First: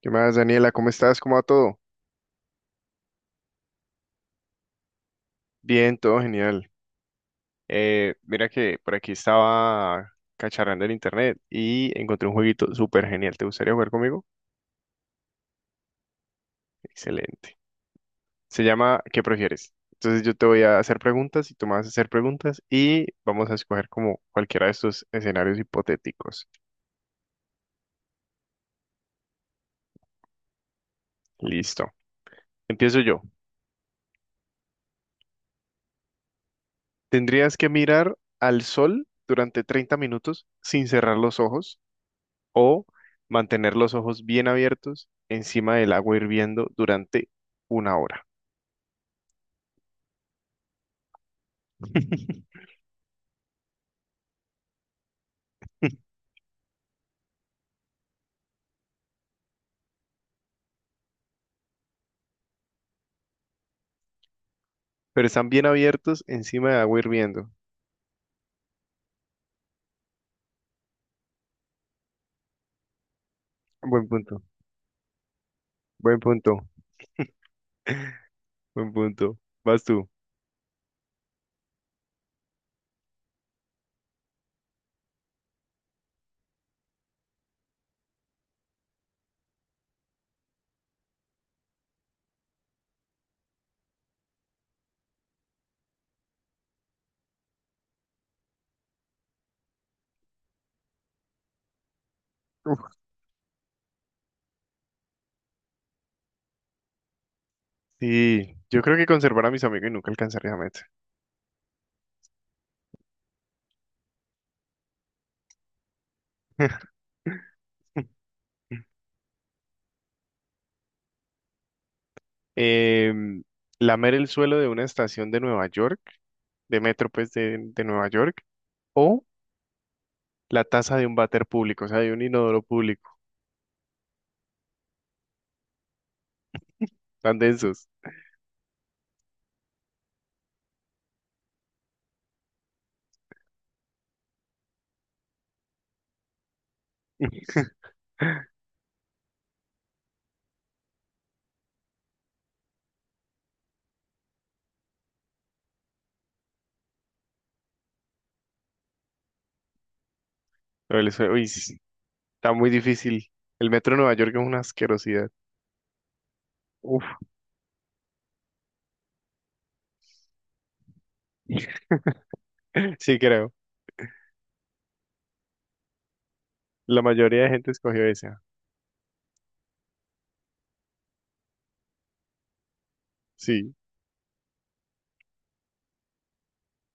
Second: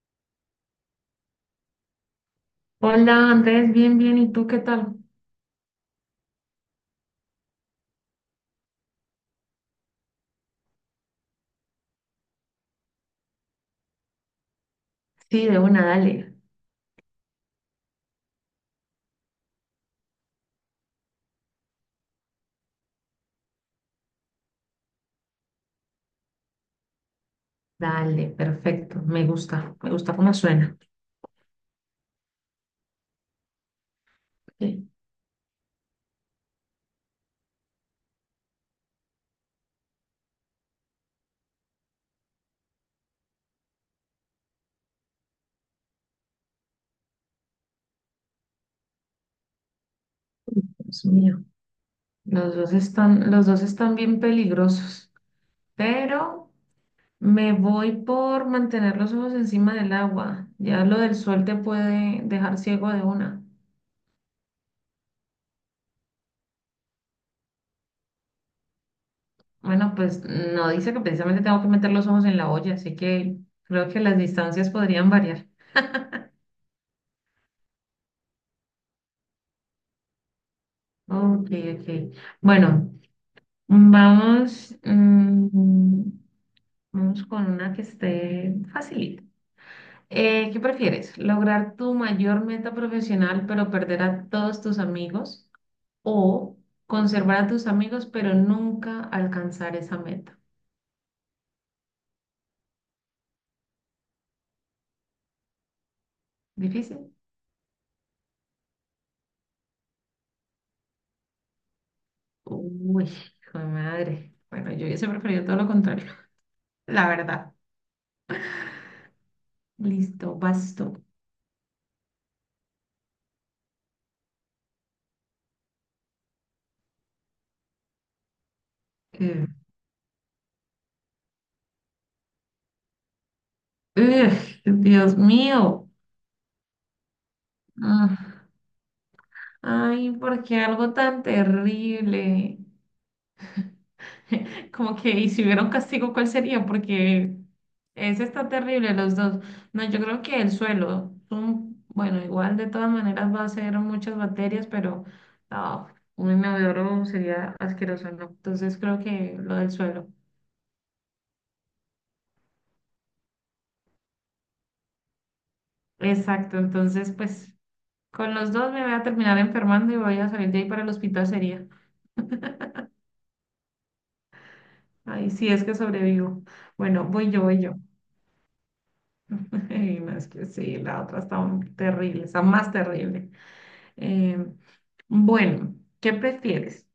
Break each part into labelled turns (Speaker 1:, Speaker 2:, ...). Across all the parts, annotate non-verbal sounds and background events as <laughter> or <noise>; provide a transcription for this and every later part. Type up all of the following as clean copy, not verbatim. Speaker 1: ¿Qué más, Daniela? ¿Cómo estás? ¿Cómo va todo?
Speaker 2: Hola Andrés, bien, bien, ¿y tú qué tal?
Speaker 1: Bien, todo genial. Mira que por aquí estaba cacharrando el internet y encontré un jueguito súper genial. ¿Te gustaría jugar conmigo?
Speaker 2: Sí, de una, dale,
Speaker 1: Excelente. Se llama ¿qué prefieres? Entonces yo te voy a hacer preguntas y tú me vas a hacer preguntas y vamos a escoger como cualquiera de estos escenarios hipotéticos.
Speaker 2: dale, perfecto, me gusta cómo suena.
Speaker 1: Listo. Empiezo yo.
Speaker 2: Sí,
Speaker 1: ¿Tendrías que mirar al sol durante 30 minutos sin cerrar los ojos, o mantener los ojos bien abiertos encima del agua hirviendo durante una hora?
Speaker 2: Dios mío,
Speaker 1: <laughs>
Speaker 2: los dos están bien peligrosos, pero me voy por mantener los ojos encima del agua, ya lo del sol te puede dejar ciego de una.
Speaker 1: Pero están bien abiertos encima del agua hirviendo.
Speaker 2: Bueno, pues no dice que precisamente tengo que meter los ojos en la olla, así que creo que
Speaker 1: Buen
Speaker 2: las
Speaker 1: punto,
Speaker 2: distancias podrían variar.
Speaker 1: buen punto, buen punto. Vas tú.
Speaker 2: Ok, ok. Bueno, vamos. mm, vamos con una que esté facilita. ¿Qué prefieres? ¿Lograr tu mayor meta profesional pero perder a todos tus amigos? ¿O conservar a tus amigos pero nunca alcanzar esa meta?
Speaker 1: Uf,
Speaker 2: ¿Difícil?
Speaker 1: sí, yo creo que conservar a mis amigos y nunca alcanzaría a meta.
Speaker 2: Uy, hijo de madre. Bueno, yo hubiese preferido todo lo contrario. <laughs>
Speaker 1: <laughs>
Speaker 2: La verdad. Listo, basto.
Speaker 1: Em, Lamer el suelo de una estación de Nueva York, de metro, pues de Nueva York, o
Speaker 2: Eh,
Speaker 1: la taza de un váter público, o sea, de un inodoro público,
Speaker 2: ugh, Dios mío.
Speaker 1: tan densos.
Speaker 2: Ah, ay, ¿por qué algo tan terrible? <laughs> Como que, y si hubiera un castigo, ¿cuál sería? Porque ese está terrible, los dos. No, yo creo que el suelo, bueno, igual de todas maneras va a ser muchas bacterias, pero no, un inodoro sería asqueroso, ¿no? Entonces creo que lo del suelo.
Speaker 1: Pero el sue-, uy, sí, está muy difícil. El metro de Nueva York es una asquerosidad.
Speaker 2: Exacto,
Speaker 1: Uf.
Speaker 2: entonces pues con los dos me voy a terminar enfermando y voy a salir de ahí para el hospital sería.
Speaker 1: <laughs> Sí, creo.
Speaker 2: Ay, si es que sobrevivo.
Speaker 1: La
Speaker 2: Bueno, voy
Speaker 1: mayoría
Speaker 2: yo,
Speaker 1: de
Speaker 2: voy
Speaker 1: gente
Speaker 2: yo.
Speaker 1: escogió esa.
Speaker 2: <laughs> Y no, es que sí, la otra está terrible, está más terrible.
Speaker 1: Sí.
Speaker 2: Eh, bueno, ¿qué prefieres?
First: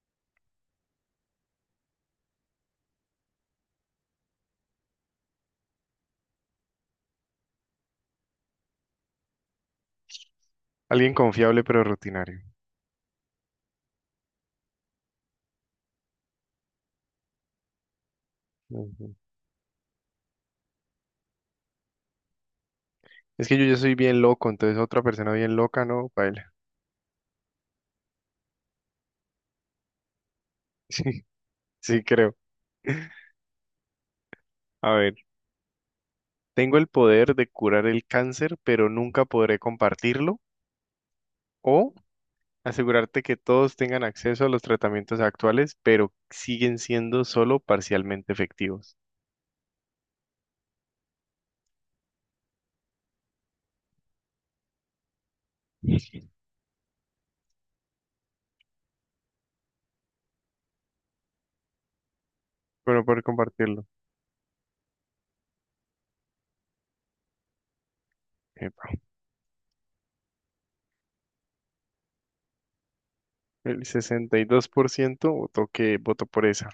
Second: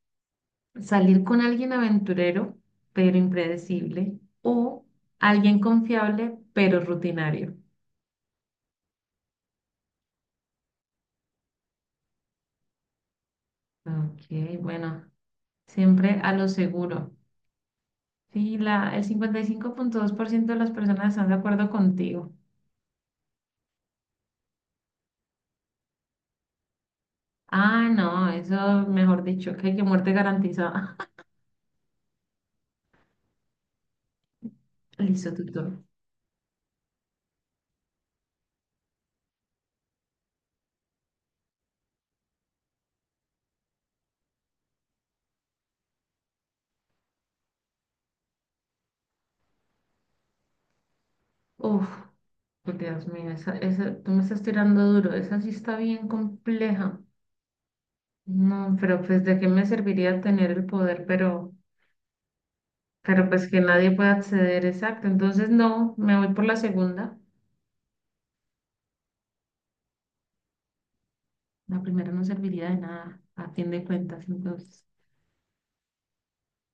Speaker 2: ¿Salir con alguien aventurero pero impredecible o alguien confiable pero rutinario?
Speaker 1: Alguien confiable pero rutinario.
Speaker 2: Ok, bueno, siempre a lo seguro. Sí, el
Speaker 1: Ujú.
Speaker 2: cincuenta y cinco punto dos por ciento de las personas están de acuerdo contigo.
Speaker 1: Es que yo soy bien loco, entonces otra persona bien loca, ¿no? Baila. <laughs>
Speaker 2: Ah, no, eso mejor dicho, que hay que muerte garantizada.
Speaker 1: Sí,
Speaker 2: <laughs>
Speaker 1: sí, creo. A ver,
Speaker 2: Listo, tutor.
Speaker 1: tengo el poder de curar el cáncer, pero nunca podré compartirlo. O asegurarte que todos tengan acceso a los tratamientos actuales, pero siguen siendo solo parcialmente efectivos.
Speaker 2: Uf, Dios mío, tú me estás tirando duro, esa sí está bien
Speaker 1: <laughs>
Speaker 2: compleja. No, pero pues de qué me serviría tener el poder, pero,
Speaker 1: Bueno, poder
Speaker 2: pero pues que
Speaker 1: compartirlo.
Speaker 2: nadie pueda acceder, exacto. Entonces no, me voy por la segunda.
Speaker 1: Epa.
Speaker 2: La primera no serviría de nada, a fin de
Speaker 1: El
Speaker 2: cuentas.
Speaker 1: sesenta y dos
Speaker 2: Entonces,
Speaker 1: por ciento votó, que votó por esa.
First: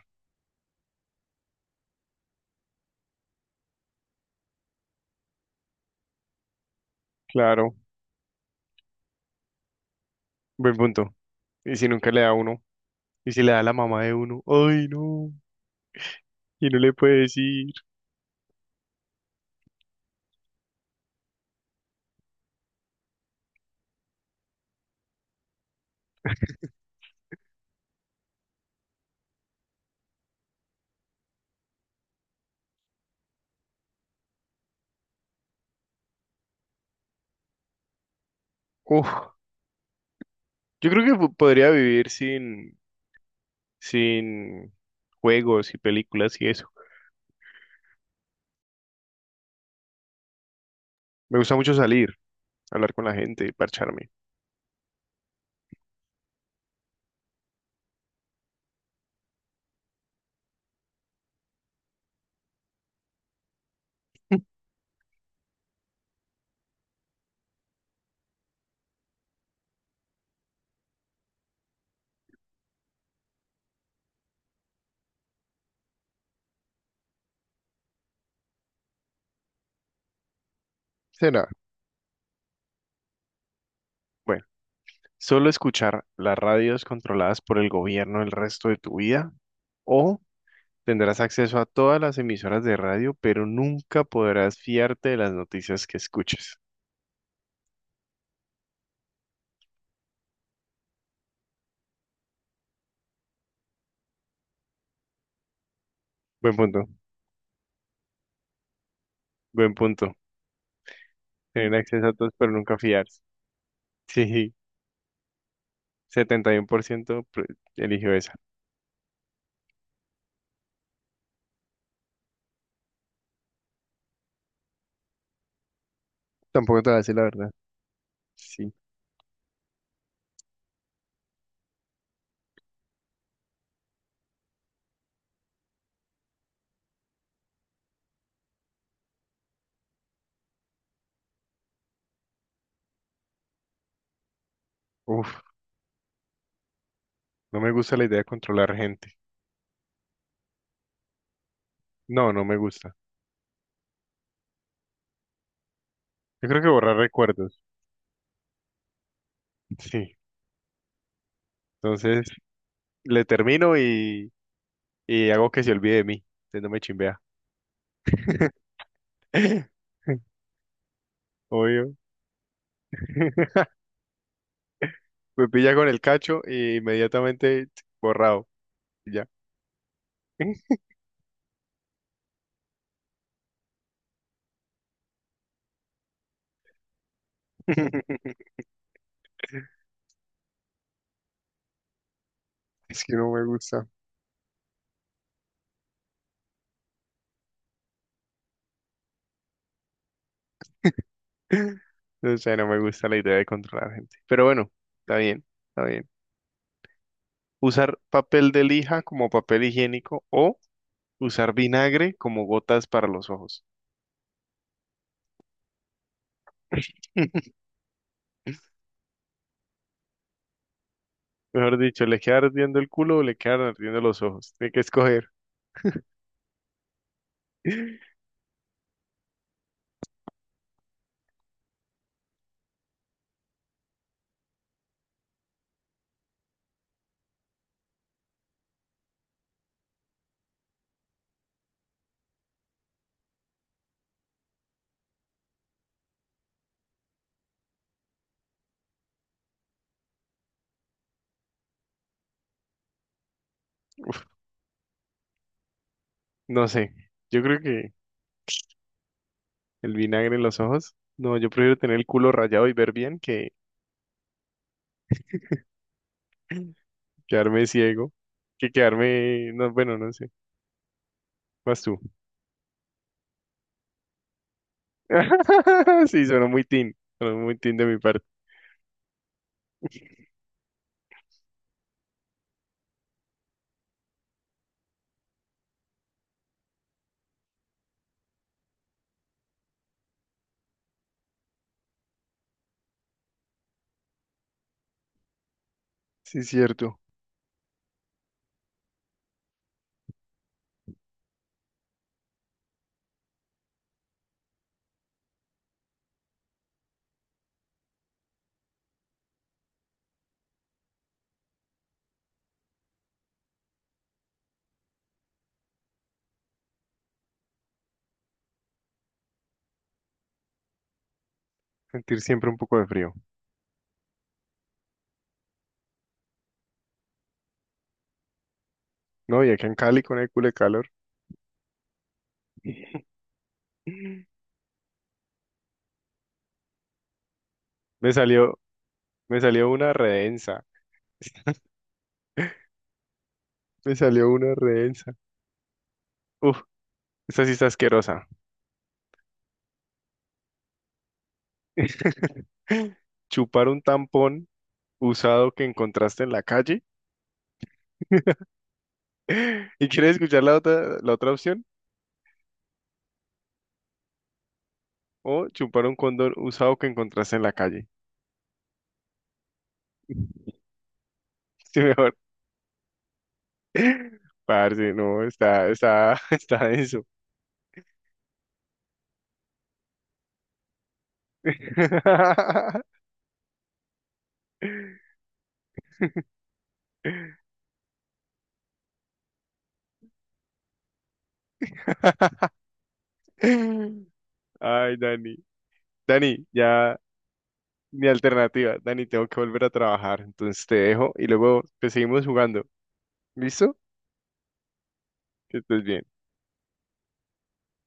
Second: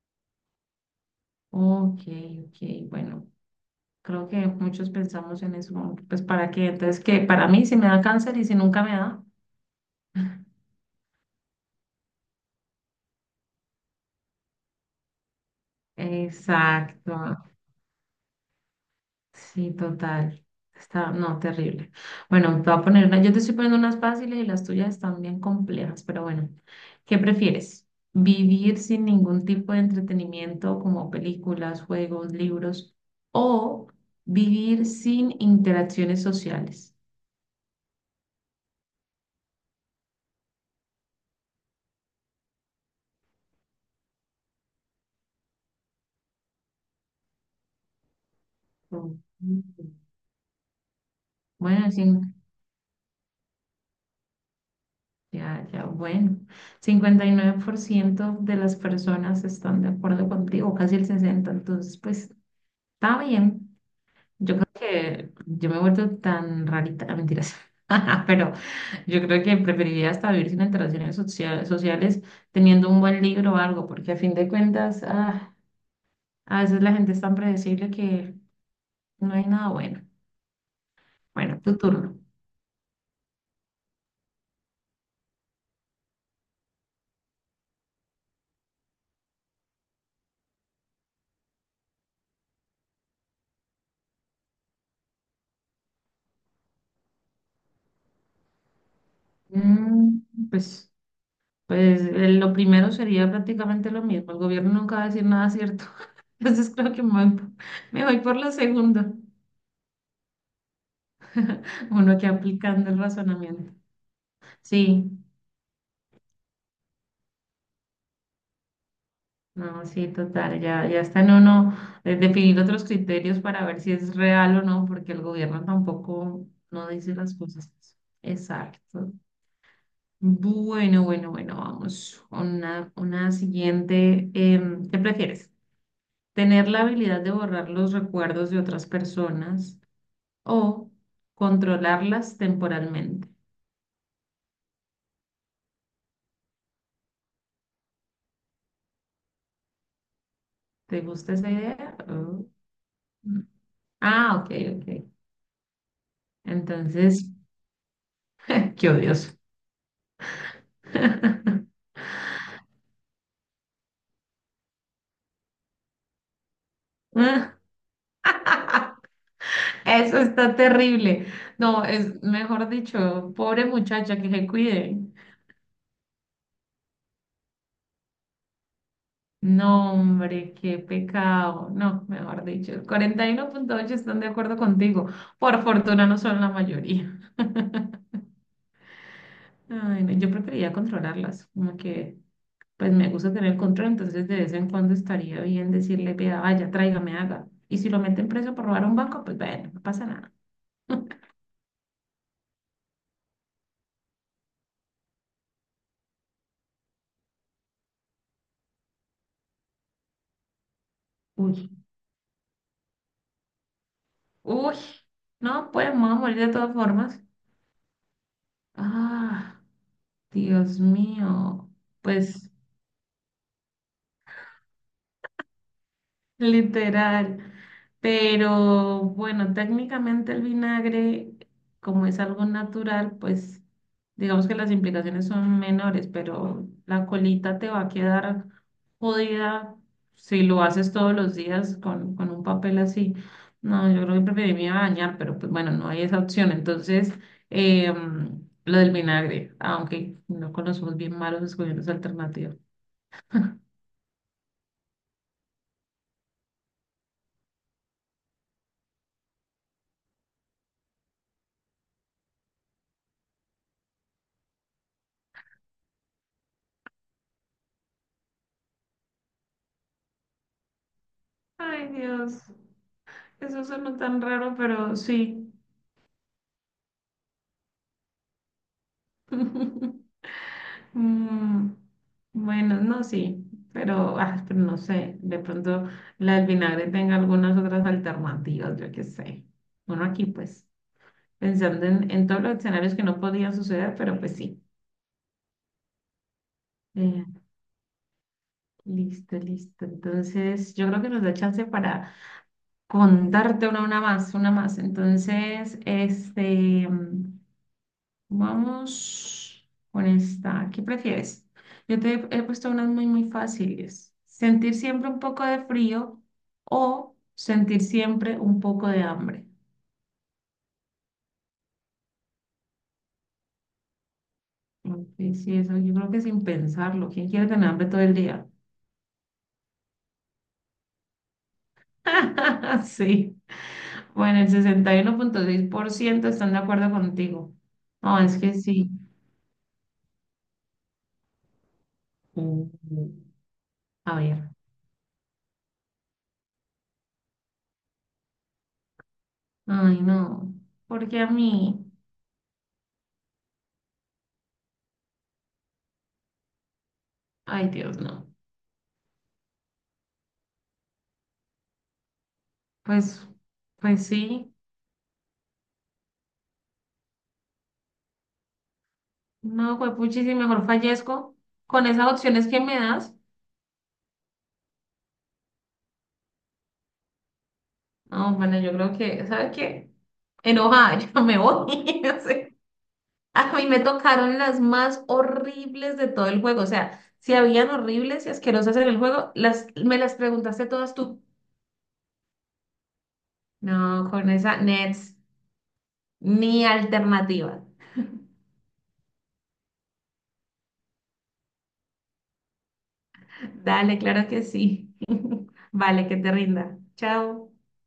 Speaker 2: ok, ok, bueno, creo que muchos pensamos en eso. Como que, pues para qué, entonces que para mí
Speaker 1: Claro,
Speaker 2: si me da cáncer y si nunca me da.
Speaker 1: buen punto. ¿Y si nunca le da a uno? ¿Y si le da a la mamá de uno? Ay, no. Y no le
Speaker 2: Exacto,
Speaker 1: puede decir.
Speaker 2: sí, total. Está, no, terrible. Bueno, te voy a poner una, yo te estoy poniendo unas fáciles y las tuyas están bien complejas, pero bueno, ¿qué prefieres? ¿Vivir sin ningún tipo de entretenimiento como películas, juegos, libros o vivir sin interacciones sociales?
Speaker 1: Uf, yo creo que podría vivir sin, sin juegos y películas y eso.
Speaker 2: Mm.
Speaker 1: Me gusta mucho
Speaker 2: Bueno,
Speaker 1: salir, hablar con la gente y parcharme.
Speaker 2: ya, ya, bueno, cincuenta y nueve por ciento de las personas están de acuerdo contigo, casi el 60, entonces pues está bien. Yo creo que yo me he vuelto tan rarita, mentiras, <laughs> pero yo creo que preferiría hasta vivir sin interacciones sociales teniendo un buen libro o algo, porque a fin de cuentas, a veces la gente es tan predecible que no hay nada bueno.
Speaker 1: ¿Será?
Speaker 2: Bueno, tu turno.
Speaker 1: Bueno, solo escuchar las radios controladas por el gobierno el resto de tu vida, o tendrás acceso a todas las emisoras de radio, pero nunca podrás fiarte de las noticias que escuches.
Speaker 2: Mm, pues, pues lo primero sería prácticamente lo mismo. El gobierno nunca va a decir nada cierto. <laughs>
Speaker 1: Buen
Speaker 2: Entonces
Speaker 1: punto,
Speaker 2: creo que me voy por lo segundo.
Speaker 1: buen punto.
Speaker 2: <laughs>
Speaker 1: Tener acceso a
Speaker 2: Uno que
Speaker 1: todos, pero nunca
Speaker 2: aplicando el
Speaker 1: fiarse.
Speaker 2: razonamiento.
Speaker 1: <laughs> Sí,
Speaker 2: Sí.
Speaker 1: 71% pre- eligió esa.
Speaker 2: No, sí, total, ya, ya está en uno definir otros criterios para ver si es real o no, porque el gobierno tampoco
Speaker 1: Tampoco
Speaker 2: no
Speaker 1: te voy a
Speaker 2: dice
Speaker 1: decir la
Speaker 2: las
Speaker 1: verdad.
Speaker 2: cosas.
Speaker 1: Sí.
Speaker 2: Exacto. Bueno, bueno, bueno, vamos con una siguiente. ¿Qué prefieres? ¿Tener la habilidad de borrar los recuerdos de otras personas o controlarlas temporalmente?
Speaker 1: Uf, no me gusta la idea de controlar gente.
Speaker 2: ¿Te gusta esa idea?
Speaker 1: No, no
Speaker 2: Oh.
Speaker 1: me gusta.
Speaker 2: Ah, ok, ok.
Speaker 1: Yo creo que borrar
Speaker 2: Entonces,
Speaker 1: recuerdos.
Speaker 2: <laughs> qué odioso.
Speaker 1: Sí.
Speaker 2: <laughs>
Speaker 1: Entonces, le termino y hago que se olvide de mí. Entonces no me chimbea.
Speaker 2: Eso
Speaker 1: <laughs>
Speaker 2: está terrible. No,
Speaker 1: Obvio.
Speaker 2: es mejor dicho, pobre
Speaker 1: <laughs>
Speaker 2: muchacha que se cuide.
Speaker 1: Me pilla con el cacho y inmediatamente, ch, borrado. Y ya.
Speaker 2: No, hombre, qué pecado. No, mejor dicho, el cuarenta y uno punto ocho están de acuerdo contigo. Por fortuna no son la mayoría.
Speaker 1: <laughs>
Speaker 2: Ay, no, yo preferiría controlarlas, como que pues
Speaker 1: Es
Speaker 2: me
Speaker 1: que no
Speaker 2: gusta
Speaker 1: me
Speaker 2: tener
Speaker 1: gusta.
Speaker 2: control, entonces de vez en cuando estaría bien decirle, vea, vaya, tráigame, haga. Y si lo meten preso por robar un banco, pues bueno, no pasa nada. <laughs>
Speaker 1: O sea, no me gusta la idea de controlar gente. Pero bueno, está bien, está bien. Usar papel de lija como papel higiénico, o usar
Speaker 2: Uy,
Speaker 1: vinagre como gotas para los ojos.
Speaker 2: uy, no, pues me voy a morir de todas formas.
Speaker 1: <laughs>
Speaker 2: Ah. Dios mío,
Speaker 1: Mejor dicho, le queda
Speaker 2: pues
Speaker 1: ardiendo el culo o le quedan ardiendo los ojos. Hay que escoger.
Speaker 2: literal.
Speaker 1: <laughs>
Speaker 2: Pero bueno, técnicamente el vinagre, como es algo natural, pues digamos que las implicaciones son menores, pero la colita te va a quedar jodida si lo haces todos los días con un papel así. No, yo creo que preferiría bañar, pero pues bueno, no hay esa opción. Entonces, em, lo del vinagre, aunque no conocemos bien malos escogiendo esa alternativa.
Speaker 1: No sé. Yo creo que el vinagre en los ojos. No, yo prefiero tener el culo rayado y ver bien que quedarme ciego. Que quedarme. No, bueno, no sé. Vas
Speaker 2: Ay,
Speaker 1: tú.
Speaker 2: Dios. Eso suena tan raro, pero sí.
Speaker 1: <laughs> Sí, suena muy teen. Suena muy teen de mi parte.
Speaker 2: <laughs> Mm, bueno, no, sí, pero no sé, de pronto la del vinagre tenga algunas otras alternativas, yo qué sé. Bueno, aquí pues, pensando en todos los escenarios que no podían suceder, pero pues sí.
Speaker 1: Sí, cierto.
Speaker 2: Eh, listo, listo. Entonces, yo creo que nos da chance para contarte una más, una más. Entonces, este, vamos con esta. ¿Qué prefieres? Yo te he puesto unas muy, muy fáciles. ¿Sentir siempre un poco de frío o sentir siempre un poco de hambre?
Speaker 1: Sentir siempre un poco de frío.
Speaker 2: Ok, sí, eso yo creo que sin pensarlo. ¿Quién quiere tener hambre todo el día?
Speaker 1: No, y acá en Cali con el culo de calor.
Speaker 2: <laughs>
Speaker 1: <laughs>
Speaker 2: Sí. Bueno, el sesenta y uno punto seis por ciento están de acuerdo contigo.
Speaker 1: Me
Speaker 2: No, es que
Speaker 1: salió,
Speaker 2: sí.
Speaker 1: Me salió una redensa.
Speaker 2: Mm.
Speaker 1: Me
Speaker 2: A
Speaker 1: salió
Speaker 2: ver.
Speaker 1: una redensa. Uf, esta sí está asquerosa.
Speaker 2: Ay, no. Porque a mí,
Speaker 1: <laughs> Chupar un tampón usado que encontraste en la calle.
Speaker 2: ay, Dios, no.
Speaker 1: <laughs> ¿Y quieres escuchar la otra opción?
Speaker 2: Pues, pues sí.
Speaker 1: O chupar un condón usado que encontraste en la calle.
Speaker 2: No, juepuchi, si
Speaker 1: <laughs>
Speaker 2: mejor fallezco
Speaker 1: Sí,
Speaker 2: con esas
Speaker 1: mejor.
Speaker 2: opciones que me das.
Speaker 1: Parce, no, <laughs> está denso.
Speaker 2: No, bueno, yo creo que, ¿sabes qué? Enojada, <laughs> yo me voy. <laughs> O sea,
Speaker 1: <laughs>
Speaker 2: a mí me tocaron las más horribles de todo el juego. O sea, si habían horribles y asquerosas en el juego, me las preguntaste todas tú. No, con esa
Speaker 1: Ay,
Speaker 2: Nets,
Speaker 1: Dani. Dani,
Speaker 2: ni
Speaker 1: ya
Speaker 2: alternativa.
Speaker 1: mi alternativa. Dani, tengo que volver a trabajar. Entonces te dejo y luego te seguimos jugando. ¿Listo?
Speaker 2: Dale, claro que sí.
Speaker 1: Que
Speaker 2: <laughs>
Speaker 1: estés bien.
Speaker 2: Vale, que te rinda. Chao.